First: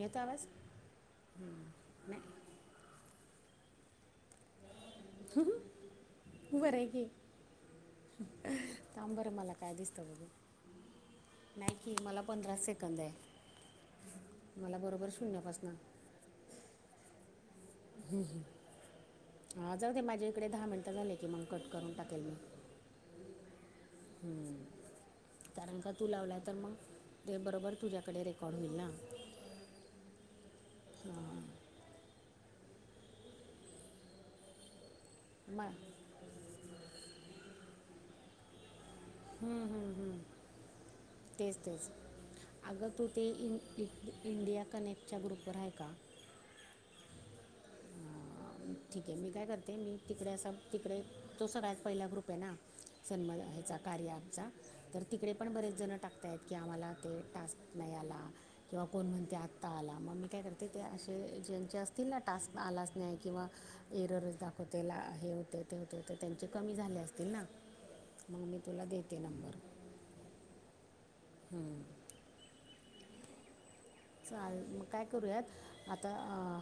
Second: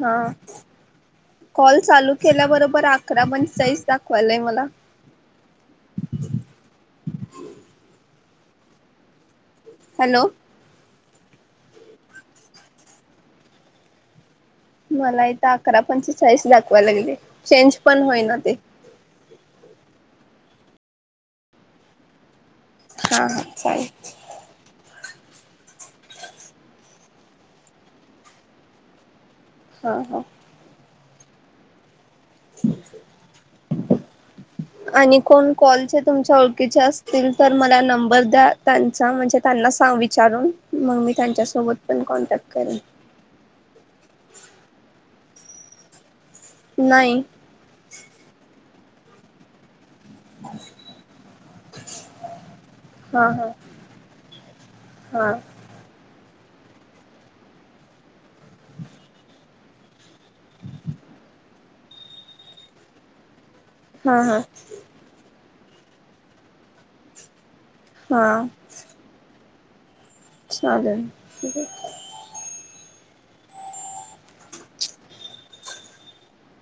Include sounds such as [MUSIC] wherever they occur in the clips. हा आवाज कॉल चालू नाही केल्याबरोबर अकरा म्हण जाईस दाखवायलाय मला. बर आहे की सांबर मला. काय दिसत बघ हॅलो नाही की मला पंधरा सेकंद आहे. बरोबर मला इथ शून्यापासनं अकरा पंचे चाळीस दाखवाय लागले चेंज पण ह होईना ते हा जाऊ दे माझ्या इकडे दहा मिनटं झाले की मग कट करून टाकेल मी हा हा सय कारण का तू लावला तर मग ते बरोबर तुझ्याकडे रेकॉर्ड होईल ना? हो हो. अच् आणि कोण मग कॉलचे तुमच्या ओळखीचे असतील तर मला नंबर द्या. त्यांचा म्हणजे त्यांना सां विचारून मग मी तेच त्यांच्यासोबत तेच पण कॉन्टॅक्ट करेन अगं तू ते इ इंडिया कनेक्टच्या ग्रुपवर आहे का? नाही. [UNINTELLIGIBLE] ठीक आहे मी काय करते मी तिकडे अस तिकडे तो सगळ्यात पहिला ग्रुप आहे ना. हा सन्म हा ह्याचा कार्य आमचा तर हा तिकडे पण बरेच जण टाकताहेत की आम्हाला ते टास्क नाही आला. किंवा कोण म्हणते आत्ता आला मग मी काय करते ते असे ज्यांचे असतील ना टास्क आलाच नाही किंवा हा एररस हा दाखवते ला हे होते ते होते ते त्यांचे कमी झाले असतील ना मग हा मी तुला देते नंबर. चालेल. हम्म. चाल मग काय करूयात आता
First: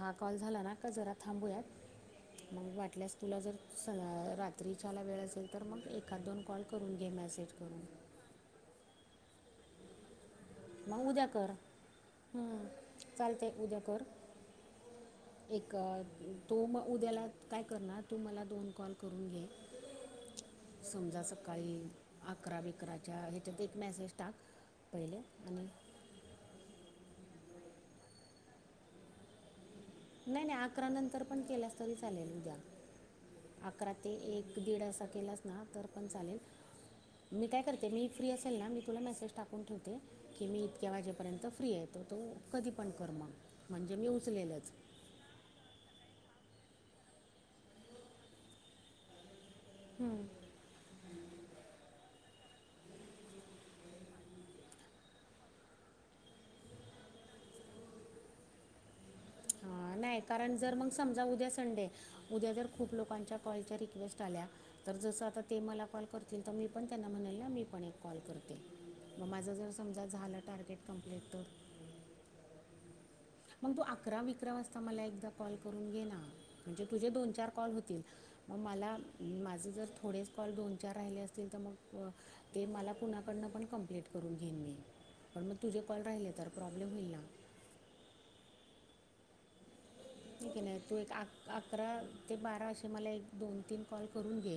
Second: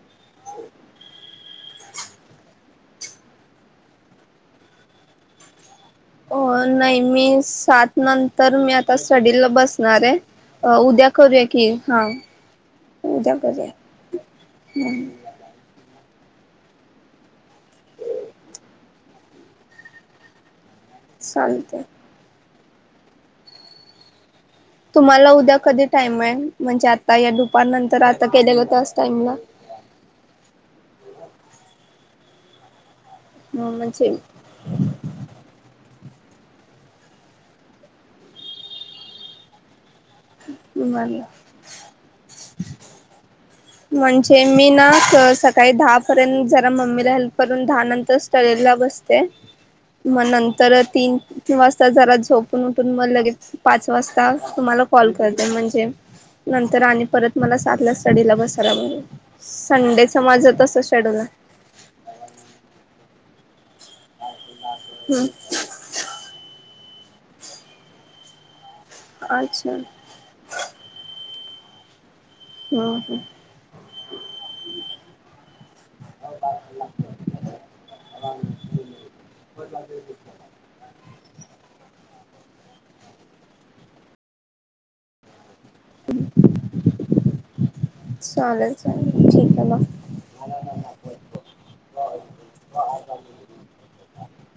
हा कॉल झाला ना का जरा थांबूयात मग वाटल्यास तुला जर स रात्रीच्याला वेळ असेल तर मग एक. अ नाही मी सात नंतर मी आता स्टडीला बसणार आहे. अ मग उद्या करूया कर कि हा हं, उद्या चालतंय करूया. कर ह. एक तो मग उद्याला काय करणार तू मला दोन कॉल करून घे. समजा सकाळी चालतंय. अकरा बकराच्या ह्याच्यात एक मेसेज टाक. पहिले तुम्हाला उद्या आणि कधी टाईम आहे म्हणजे आता या दुपार नंतर आता केलेलं टास्क नाही नाही अकरा नंतर पण केल्यास तरी चालेल उद्या ह अकरा म्हणजे ते एक. एक दीड असा केलाच ना तर पण चालेल. मी काय करते मी फ्री असेल ना मी तुला मेसेज टाकून ठेवते. की मी इतक्या मला वाजेपर्यंत फ्री आहे तो तो कधी पण कर मग मी म्हणजे मी उचलेलच ना. काही दहा पर्यंत जरा मम्मीला हेल्प करून दहा नंतर स्टडीला बसते. मग नंतर तीन वाजता जरा झोपून उठून मग लगेच पाच वाजता तुम्हाला कॉल करते म्हणजे नंतर आणि परत मला सातला स्टडीला बसायला बर. अं, संडेच नाही मजा कारण जर तस मग शेड्यूल समजा आहे. उद्या उद्या तर खूप लोकांच्या कॉलचा रिक्वेस्ट आल्या तर आहे. जसा आता ते मला कॉल करतील तर मी पण त्यांना म्हणाल ना मी पण एक कॉल करते. मग माझं जर अच्छा समजा झालं टार्गेट कं्प्लीट तर ह ह. मग तू अकरा विक्र वाजता मला एकदा कॉल करून घेण. म्हणजे तुझे दोन चार कॉल होतील. मग मला माझे जर थोडेच कॉल दोन चार राहिले असतील तर मग ते मला कुणाकडनं पण कम्प्लीट करून घेन मी पण मग तुझे कॉल राहिले तर प्रॉब्लेम होईल ना. चालेल चल. ठीक आहे म ठीक आहे ना तू एक अकरा ते बारा असे मला एक दोन तीन कॉल करून घे.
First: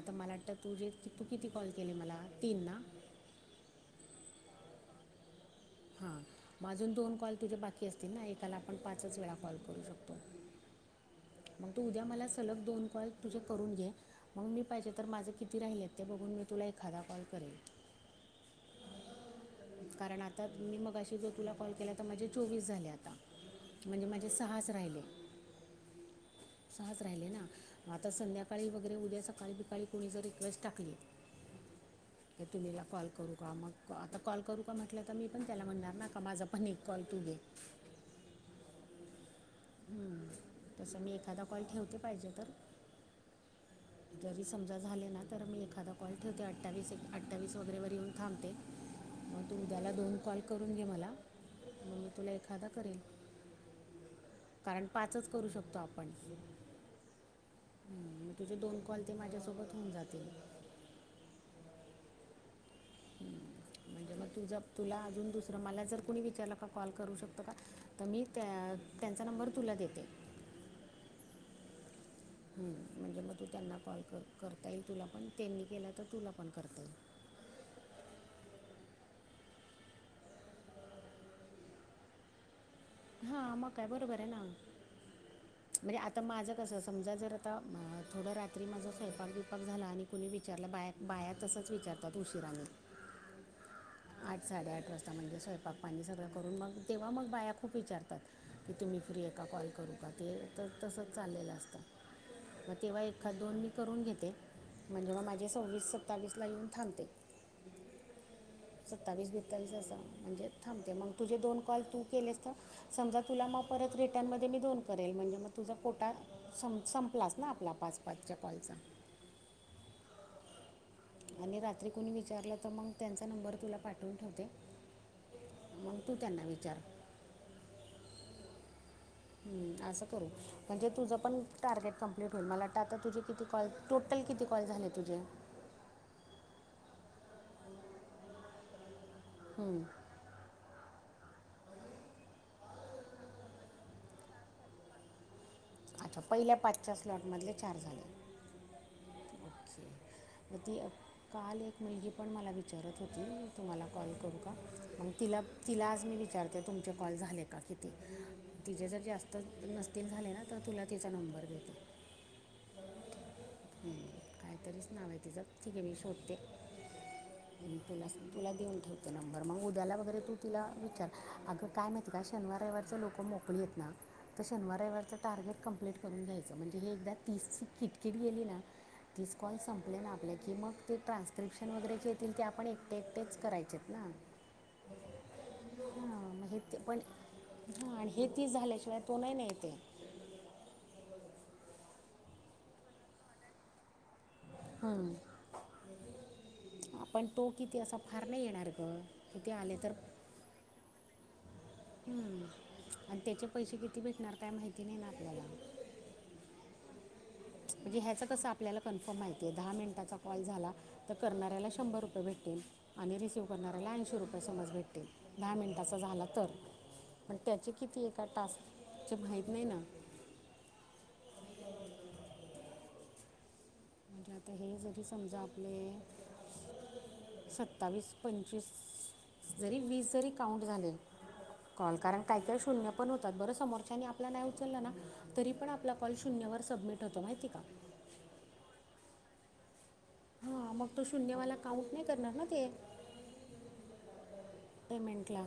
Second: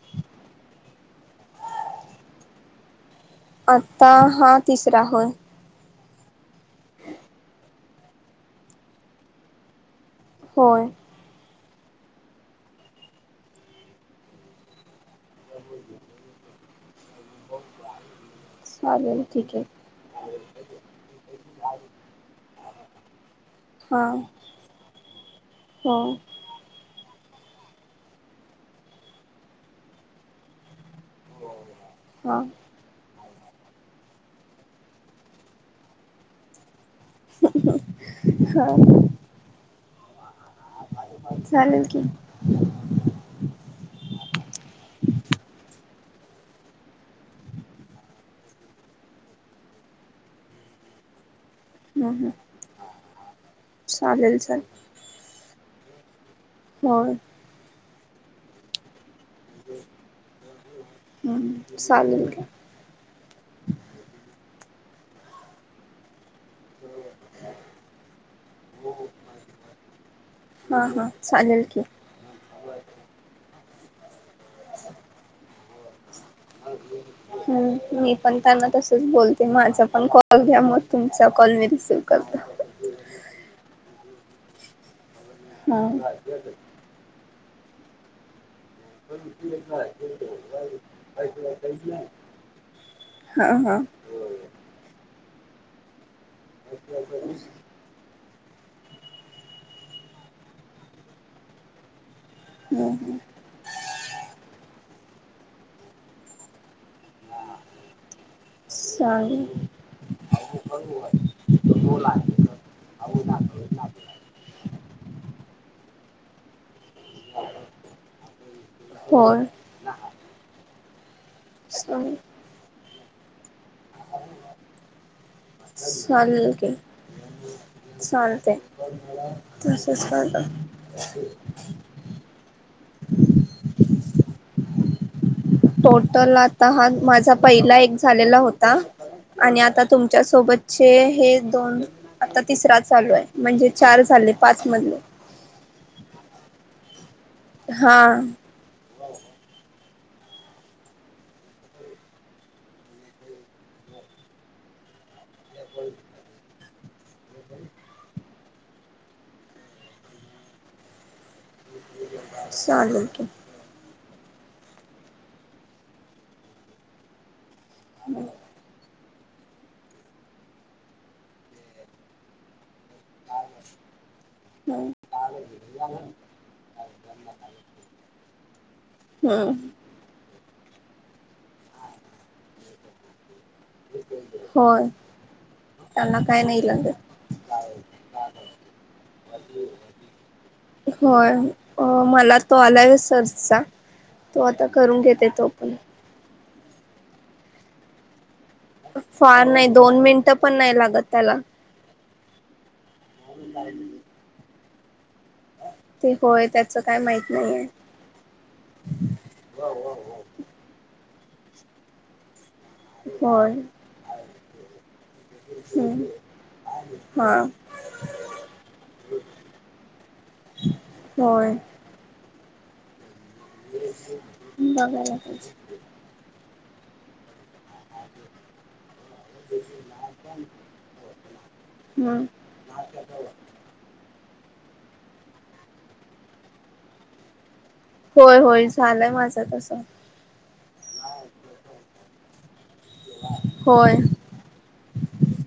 आता मला वाटतं तु जे तू किती कॉल केले मला तीन ना. आत्ता हा तिसरा होय. हा आजून दोन कॉल तुझ्या बाकी असतील ना एकाला आपण पाचच वेळा कॉल करू शकतो. होय. मग तू उद्या मला सलग दोन कॉल तुझे करून घे. मग मी पाहिजे तर माझं किती राहिल आहेत ते बघून मी तुला एखादा कॉल करेल चालेल ठीक आहे कारण आता मी मगाशी जो तुला कॉल केला तर माझे चोवीस झाले आता हा म्हणजे माझे सहाच राहिले हो सहज राहिले ना म आता संध्याकाळी वगैरे उद्या सकाळी बिकाळी कोुणीच रिक्वेस्ट टाकली हा हे त नला कॉल करू का आमग आता कॉल करू का म्हटलं तर मी पण त्याला म्हणणार ना का माझा पण एक कॉलू घे हा ह तसं मी एखादा कॉल चालेल ठेवते की पाहिजे तर जरी समजा झाले ना तर मी एखादा कॉल ठेवते अवीस अठ्ठावीस वगैरेवर येऊन थांबते मग तू उद्याला दोन कॉल करून घे मला मग मी हम्म हम्म तुला एखादा करेन चालेल चालेल कारण पाचच करू शकतो आपण हो म तुझे दोन कॉल ते माझ्यासोबत होऊन जातील हम्म चालेल का म्हणजे मग तुझ तुला अजून दुसरं मला जर कोणी विचारलं का कॉल करू शकतं का तर मी त्या त्यांचा नंबर तुला देते हा हा चालेल की ह म्हणजे मग तू त्यांना कॉल करता येईल तुला पण त्यांनी केला तर तुला पण करता येईल हम्म मी पण त्यांना तसच बोलते माझा पण कॉल घ्या मग तुमचा कॉल मी रिसीव करते हा मकाय बरोबर आहे ना हा म्हणजे आता माझं कसं समजा जर आता थोडं रात्री माझं खेळपाक दिवपाक झाला आणि कुणी विचारलं बाया बाया तसंच विचारतात उशिराने हा हा आठ साडेआठ वाजता म्हणजे स्वयंपाक पाणी सगळं करून मग तेव्हा मग बाया खूप विचारतात की तुम्ही फ्री आहे का कॉल करू का ते तर तसंच चाललेलं असतं मग हम्म तेव्हा हम्म एखा दोन् करून घेते म्हणजे मग माझे सव्वीस सत्तावीस ला येऊन थांबते सत्तावीस चालेल बेताळीस अस म्हणजे थांबते मग तुझे दोन कॉल तू केलेस तर समजा तुला मग परत रिटर्न म मी दोन करेल म्हणजे मग तुझा कोटा क्लास ना आपला पाच पाचच्या कॉलचा होर आणि रात्री कोणी चालेल विचारलालं तर मग त्यांचा नंबर तुला पाठवून ठेवते मग तू त्यांना विचार चालते हं, असं करू तसचत म्हणजे तुझं पण टार्गेट कंप्लीट होईलला वाटत आता तुझ किती कॉल टोट किती कॉल झाले तुझे टोटल आता हा माझा पहिला एक झालेला होता आणि हं. आता तुम त सोबतचे हे दोन आता तिसरा चालू आहे म्हणजे चार झाले पाच म अच्छा पहिल्या पाचच्या स्लॉट मधले हा ओके ती काल एक मुलगी पण मला विचारत होती तुम्हाला कॉल करू का तिला तिला आज मी विचारतो ते तुमचे कॉल झाले का किती तिचेे जर जास्त नसतील झाले ना तर तुला तिचा नंबर घेते सलकम काहीतरीच नाव आहे तिचं ठीक आहे मी शोधते आणि तुला तुला देऊन ठेव ते नंबर मग उद्याला वगैरे तू तिला विचार अगं काय माहत का शनवार रवारचा लोक मोकलीत ना तर शनिवार हम्म रविवारच टार्गेट कंप्लेट करून घ्यायचं म्हणजे हे एकदा तीसची किटकिट गेली ना तीस कॉल संप आपल्याला ना आपल्या की मग ते ट्रान्स्क्रिप्शन वगैरे जे येतील ते आपण एकटे एकटेच करायचे आहेत ना होय ह त्याला काय नाही म्हणजेत पण लागत हा आणि हे तीस झाल्याशिवाय तो नाही नाही ना येते होय मला तो आलाय सर्चचा तो आता करून घेते तो पण आपण तो किती असा फार नाही येणार गं फार किती नाही आले तर दोन मिनिटं पण नाही लागत त्याला हम् आणि त्याचे पैसे किती भेटणार काय माहिती नाही ना आपल्याला होय त्याचं काय माहित नाहीये म्हणजे ह्याचा कसा आपल्याला कन्फर्म माहितीये दहा मिनंटाचा कॉल झाला तर करणाऱ्याला शंभर रुपये भेटेल आणि रिसीव्ह होय करणारऱ्याला ऐंशी रुपये समज भेटतील दहा मिनिटाचा हम्म झाला तर पण हा त्याचे किती एका टास्कचे माहीत नाही ना होय म्हणजे आता हे जरी बघायला समजा पाहिजे आपले सत्तावीस पंचवीस जरी वीस जरी काउंट झाले कॉल कारण हम्म काही काही शून्य पण होतात बरं समोरच्यानी आपला नाही उचलला ना तरी पण आपला कॉल शून्यवर सबमिट होतो माहिती का? होय होय झालंय माझं तसं हा मग तो शून्यवाला काउन्ट नाही करणार ना ते होय पेमेंटला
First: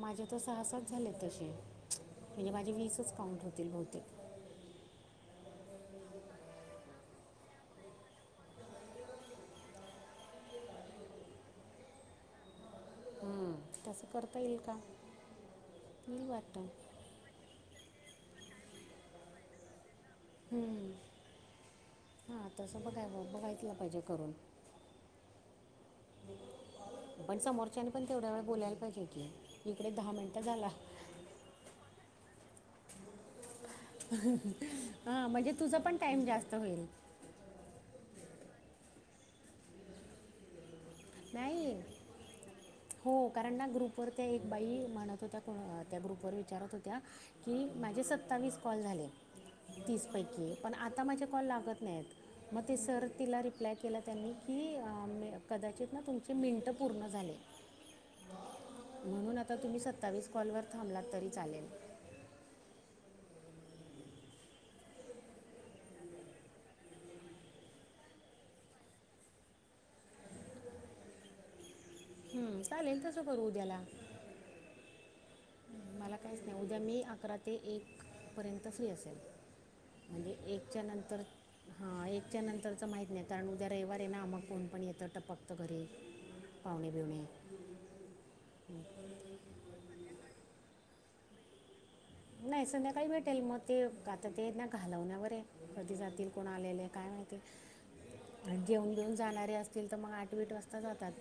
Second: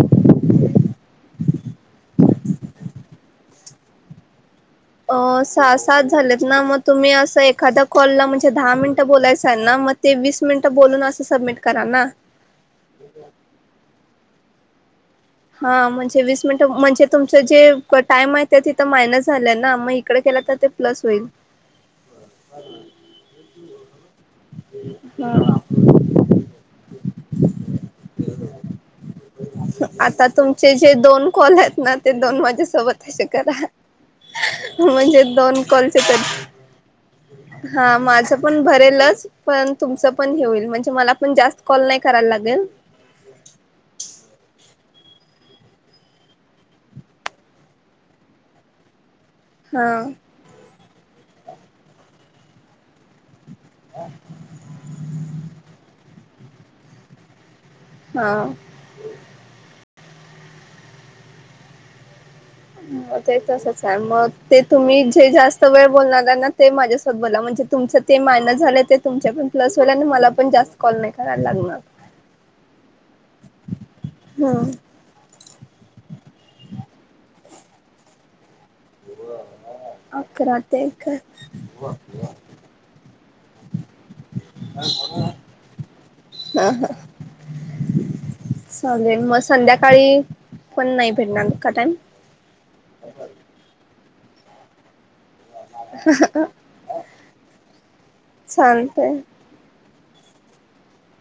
माझे तर सहा सात झालेत तसे म्हणजे माझे वीसच काउंट होतील बहुतेक अ सहा सात झालेत ना मग तुम्ही असं एखादा कॉलला म्हणजे दहा मिनिटं बोलायचं असलं ना मग ते वीस मिनिटं बोलून असं सबमिट करा ना हम्म तसं करता येईल का? हा म्हणजे येईल वीस मिनिट वाटतं म्हणजे तुमचं जे टाइम आहे त्या तिथं मायनस झालं ना म इकडं केला तर तो प्लस होईल हा तसं बघाय बघायलाच पाहिजे करून हा पण समोरच्याने पण तेवढ्या वेळ बोलायला पाहिजे की इकडे दहा आता मिनटं झाला तुमचे जे दोन कॉल आहेत ना ते दोन माझ्यासोबतच करा म्हणजे हां दोन तुझा पण कॉलचे तर टाईम जास्त होईल हा माझ पण भरेलच पण तुमच पण हे होईल म्हणजे मला पण जास्त कॉल नाही कराय लागल हो कारण ना ग्रुपवर त्या एक बाई म्हणत होत्या त्या ग्रुपवर विचारत होत्या कि माझे सत्तावीस कॉल झाले हा तीसपैकी पण आता माझे कॉल लागत नाहीत मग ते सर तिला रिप्लाय केला त्यांनी की अ कदाचित ना तुमची मिनटं पूर्ण झाले हा म्हणून आता तुम्ही सत्तावीस कॉलवर थांबलात तरी चालेल हो ते तसच हाय मग ते तुम्ही जे जास्त वेळ बोलणार ना ते माझ्यासोबत बोला म्हणजे तुमचं ते मायनस झालं ते तुमचं पण प्लस होईल आणि मला पण जास्त कॉल नाही करायला लागणार हम् चालेल तसं करू उद्याला हमम मला काहीच नाही उद्या मी अकरा ते एक पर्यंत फ्री असेल म्हणजे अकरा एकच्या ते काय नंतर हा एकच्या नंतरच माहित नाही कारण उद्या रविवार आहे ना मग कोण पण येतं टपकतं घरी पाणे पिऊणे चालेल मग संध्याकाळी पण नाही भेटणार का टाइम नाही संध्याकाळी भेटेल म ते आता ते ना घालवन्या वर आये. कधी जातील कोण आलेले काय माहिते जेऊन चालतंय. बीऊन जाणारे आस तील तर मग आठ वीट वाजता जातात.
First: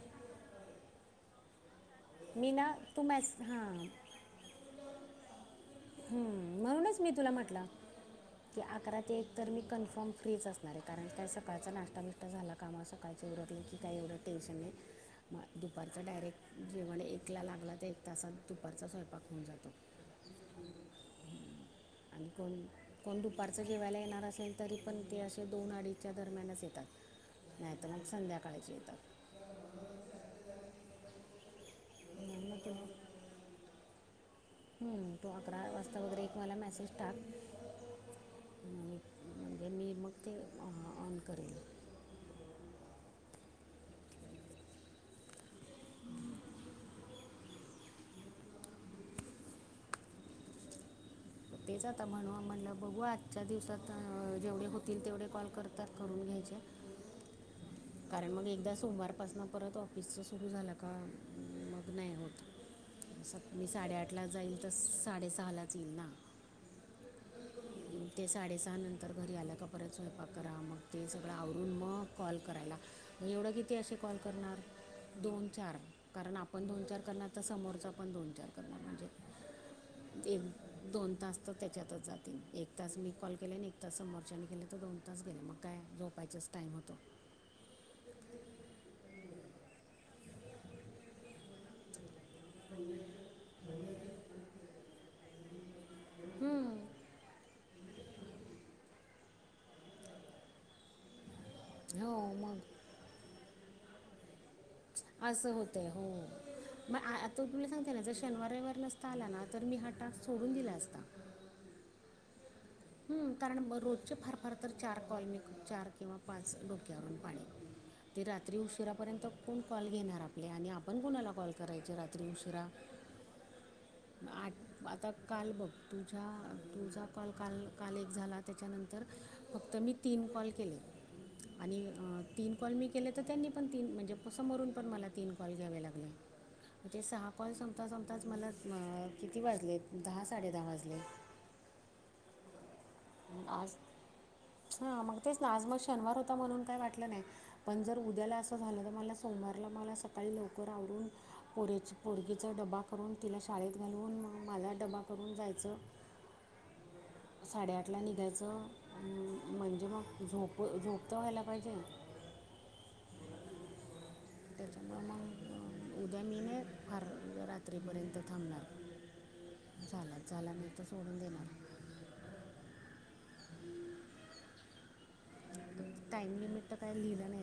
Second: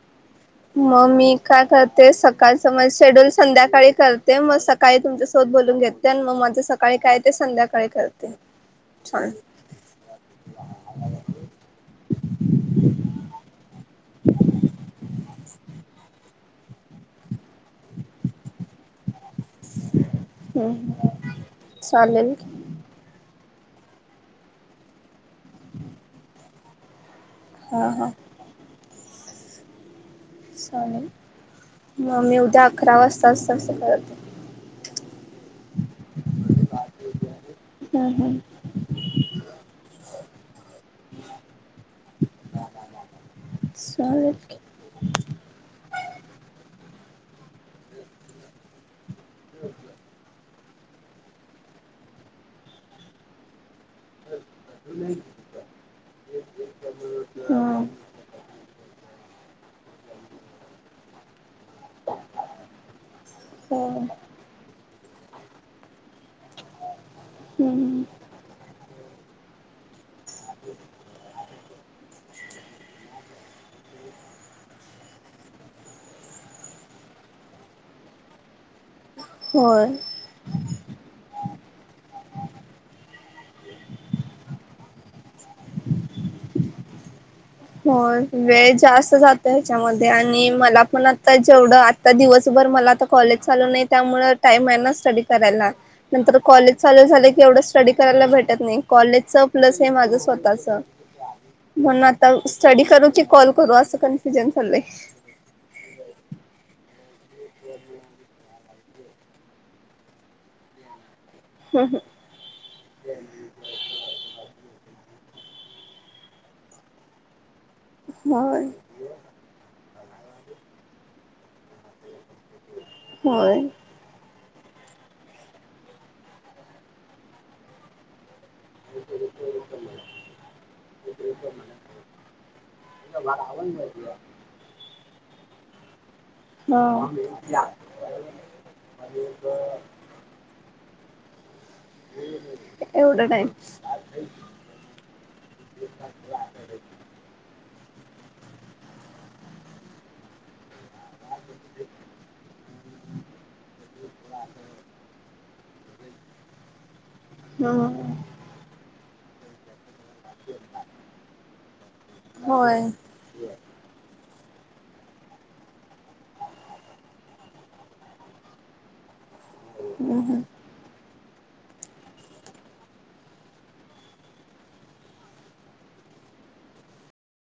मग मी काय करते मी ना सकाळचं मग तू शेड्यूल मॅस हां संध्याकाळी करते मग सकाळी तुम शोध बोलून घेते आणि मग हं, माझं सकाळी काय ते संध्याकाळी करते. ते अकरा ते एक छान तर मी कन्फर् फ्रीच असते. णार कारण काय सकाळचा नाष्ट्ता बिष्टा झाला कामा सकाळचे एवढत नाही की काही एवढं टेन्शन नाही. म दुपारचा डायरेक्ट जेवण एकला लागला तर एक तासात दुपारचा स्वयंपाक होऊन जातो. हम् आणि चालेल. कोण कोण दुपारचं जेवायला येणार असेल तरी पण ते असे दोन अडीच्या दरम्यानच येतात. नाहीतर हा मग हा संध्याकाळची येतात. चालेल म मी मग उद्या ते अकरा वाजता असं असं करते. हं तू अकरा वाजता वगैरे एक मला मेसेज टाक. हम् हम्. आणि म्हणजे मी मग ते ऑन करेल. स्वागत. तेच आता म्हणू म्हणलं बघू आजच्या दिवसात जेवढे होतील तेवढे कॉल करतात करून घयच्या हम्म कारण मग एकदा सोमवारपासना परत ऑफिसच सुरू झालं का मग नाही होत सत मी हो. साडेआठला जाईल तर साडेसहालाच येईल ना हम्म ते साडेसहा नंतर घरी आलं का परत स्वयंपाक करा मग ते सगळं आवरडून मग कॉल करायला ? एवढं किती असे कॉल करणार दोन चार कारण आपण दोन चार करणार तर समोरच पण दोन चार करणार म्हणजे. होय. एक दोन तास तर त्याच्यातच जातील एक तास मी कॉल केले आणि एक तास समोरच्याने केले. दोन तास गेले मग काय झोपायचच टाईम होतो. होय वेळ जास्त जातो ह्याच्यामध्ये आणि मला पण आता तेवढं आता दिवसभर मला आता कॉलेज चालू नाही त्यामुळ टाइम आहे ना स्टडी करायला. नंतर कॉलेज चालू झाले की एवढं स्टडी करायला भेटत नाही कॉलेजच प्लस हे माझं स्वतःच हो मग. मी की कॉल करू असं कनफ्युजन चाललंय. आसं होतंय हो. म आ आता तूला सांगते ना जर शनवार रववार नसता आला ना तर मी हा टास सोडून दिला आसता. हं हं. हम कारण रोजचे फार फार तर चार कॉल मी चार किंवा पाच डोक्यावरून पाणी ते रात्री होय उशीरा पर्यंत कोण कॉल घेणार आपले आणि आपण कोणाला कॉल करायचे रात्री उशिरा? हो. आ आता काल बघ तुझ्या तुझा कॉल काल काल एक झाला. त्याच्यानंतर फक्त मी तीन कॉल केले. आणि अ तीन कॉल मी केले त त्यांनी पण तीन म्हणजे समोरून पण मला तीन कॉल घ्यावे लागले. म्हणजे सहा कॉल हा. समता समताच मला किती वाजले दहा साडे दहा वाजले. एवढं. टाईम आज हा मग तेच ना आज मग शनवार होता म्हणून काही वाटलं नाही. पण जर उद्याला असं झालं तर मला सोमवारला मला सकाळी लवकर आवरुन पोरीचं पोरगीचा डबा करून तिला शाळेत घालवून माला डबा करून जायचं. साडेआठला हम्म निघायचं अन म्हणजे मग झोप झोप त व्हायला पाहिजे होय त्याच्यामुळ मंग उद्या मी नाही फार उद्या रात्रीपर्यंत थांबणार. झाला झाला मी त सोडून देणार. [UNINTELLIGIBLE] टाइम लीमिट त काय लिहिलं नाही.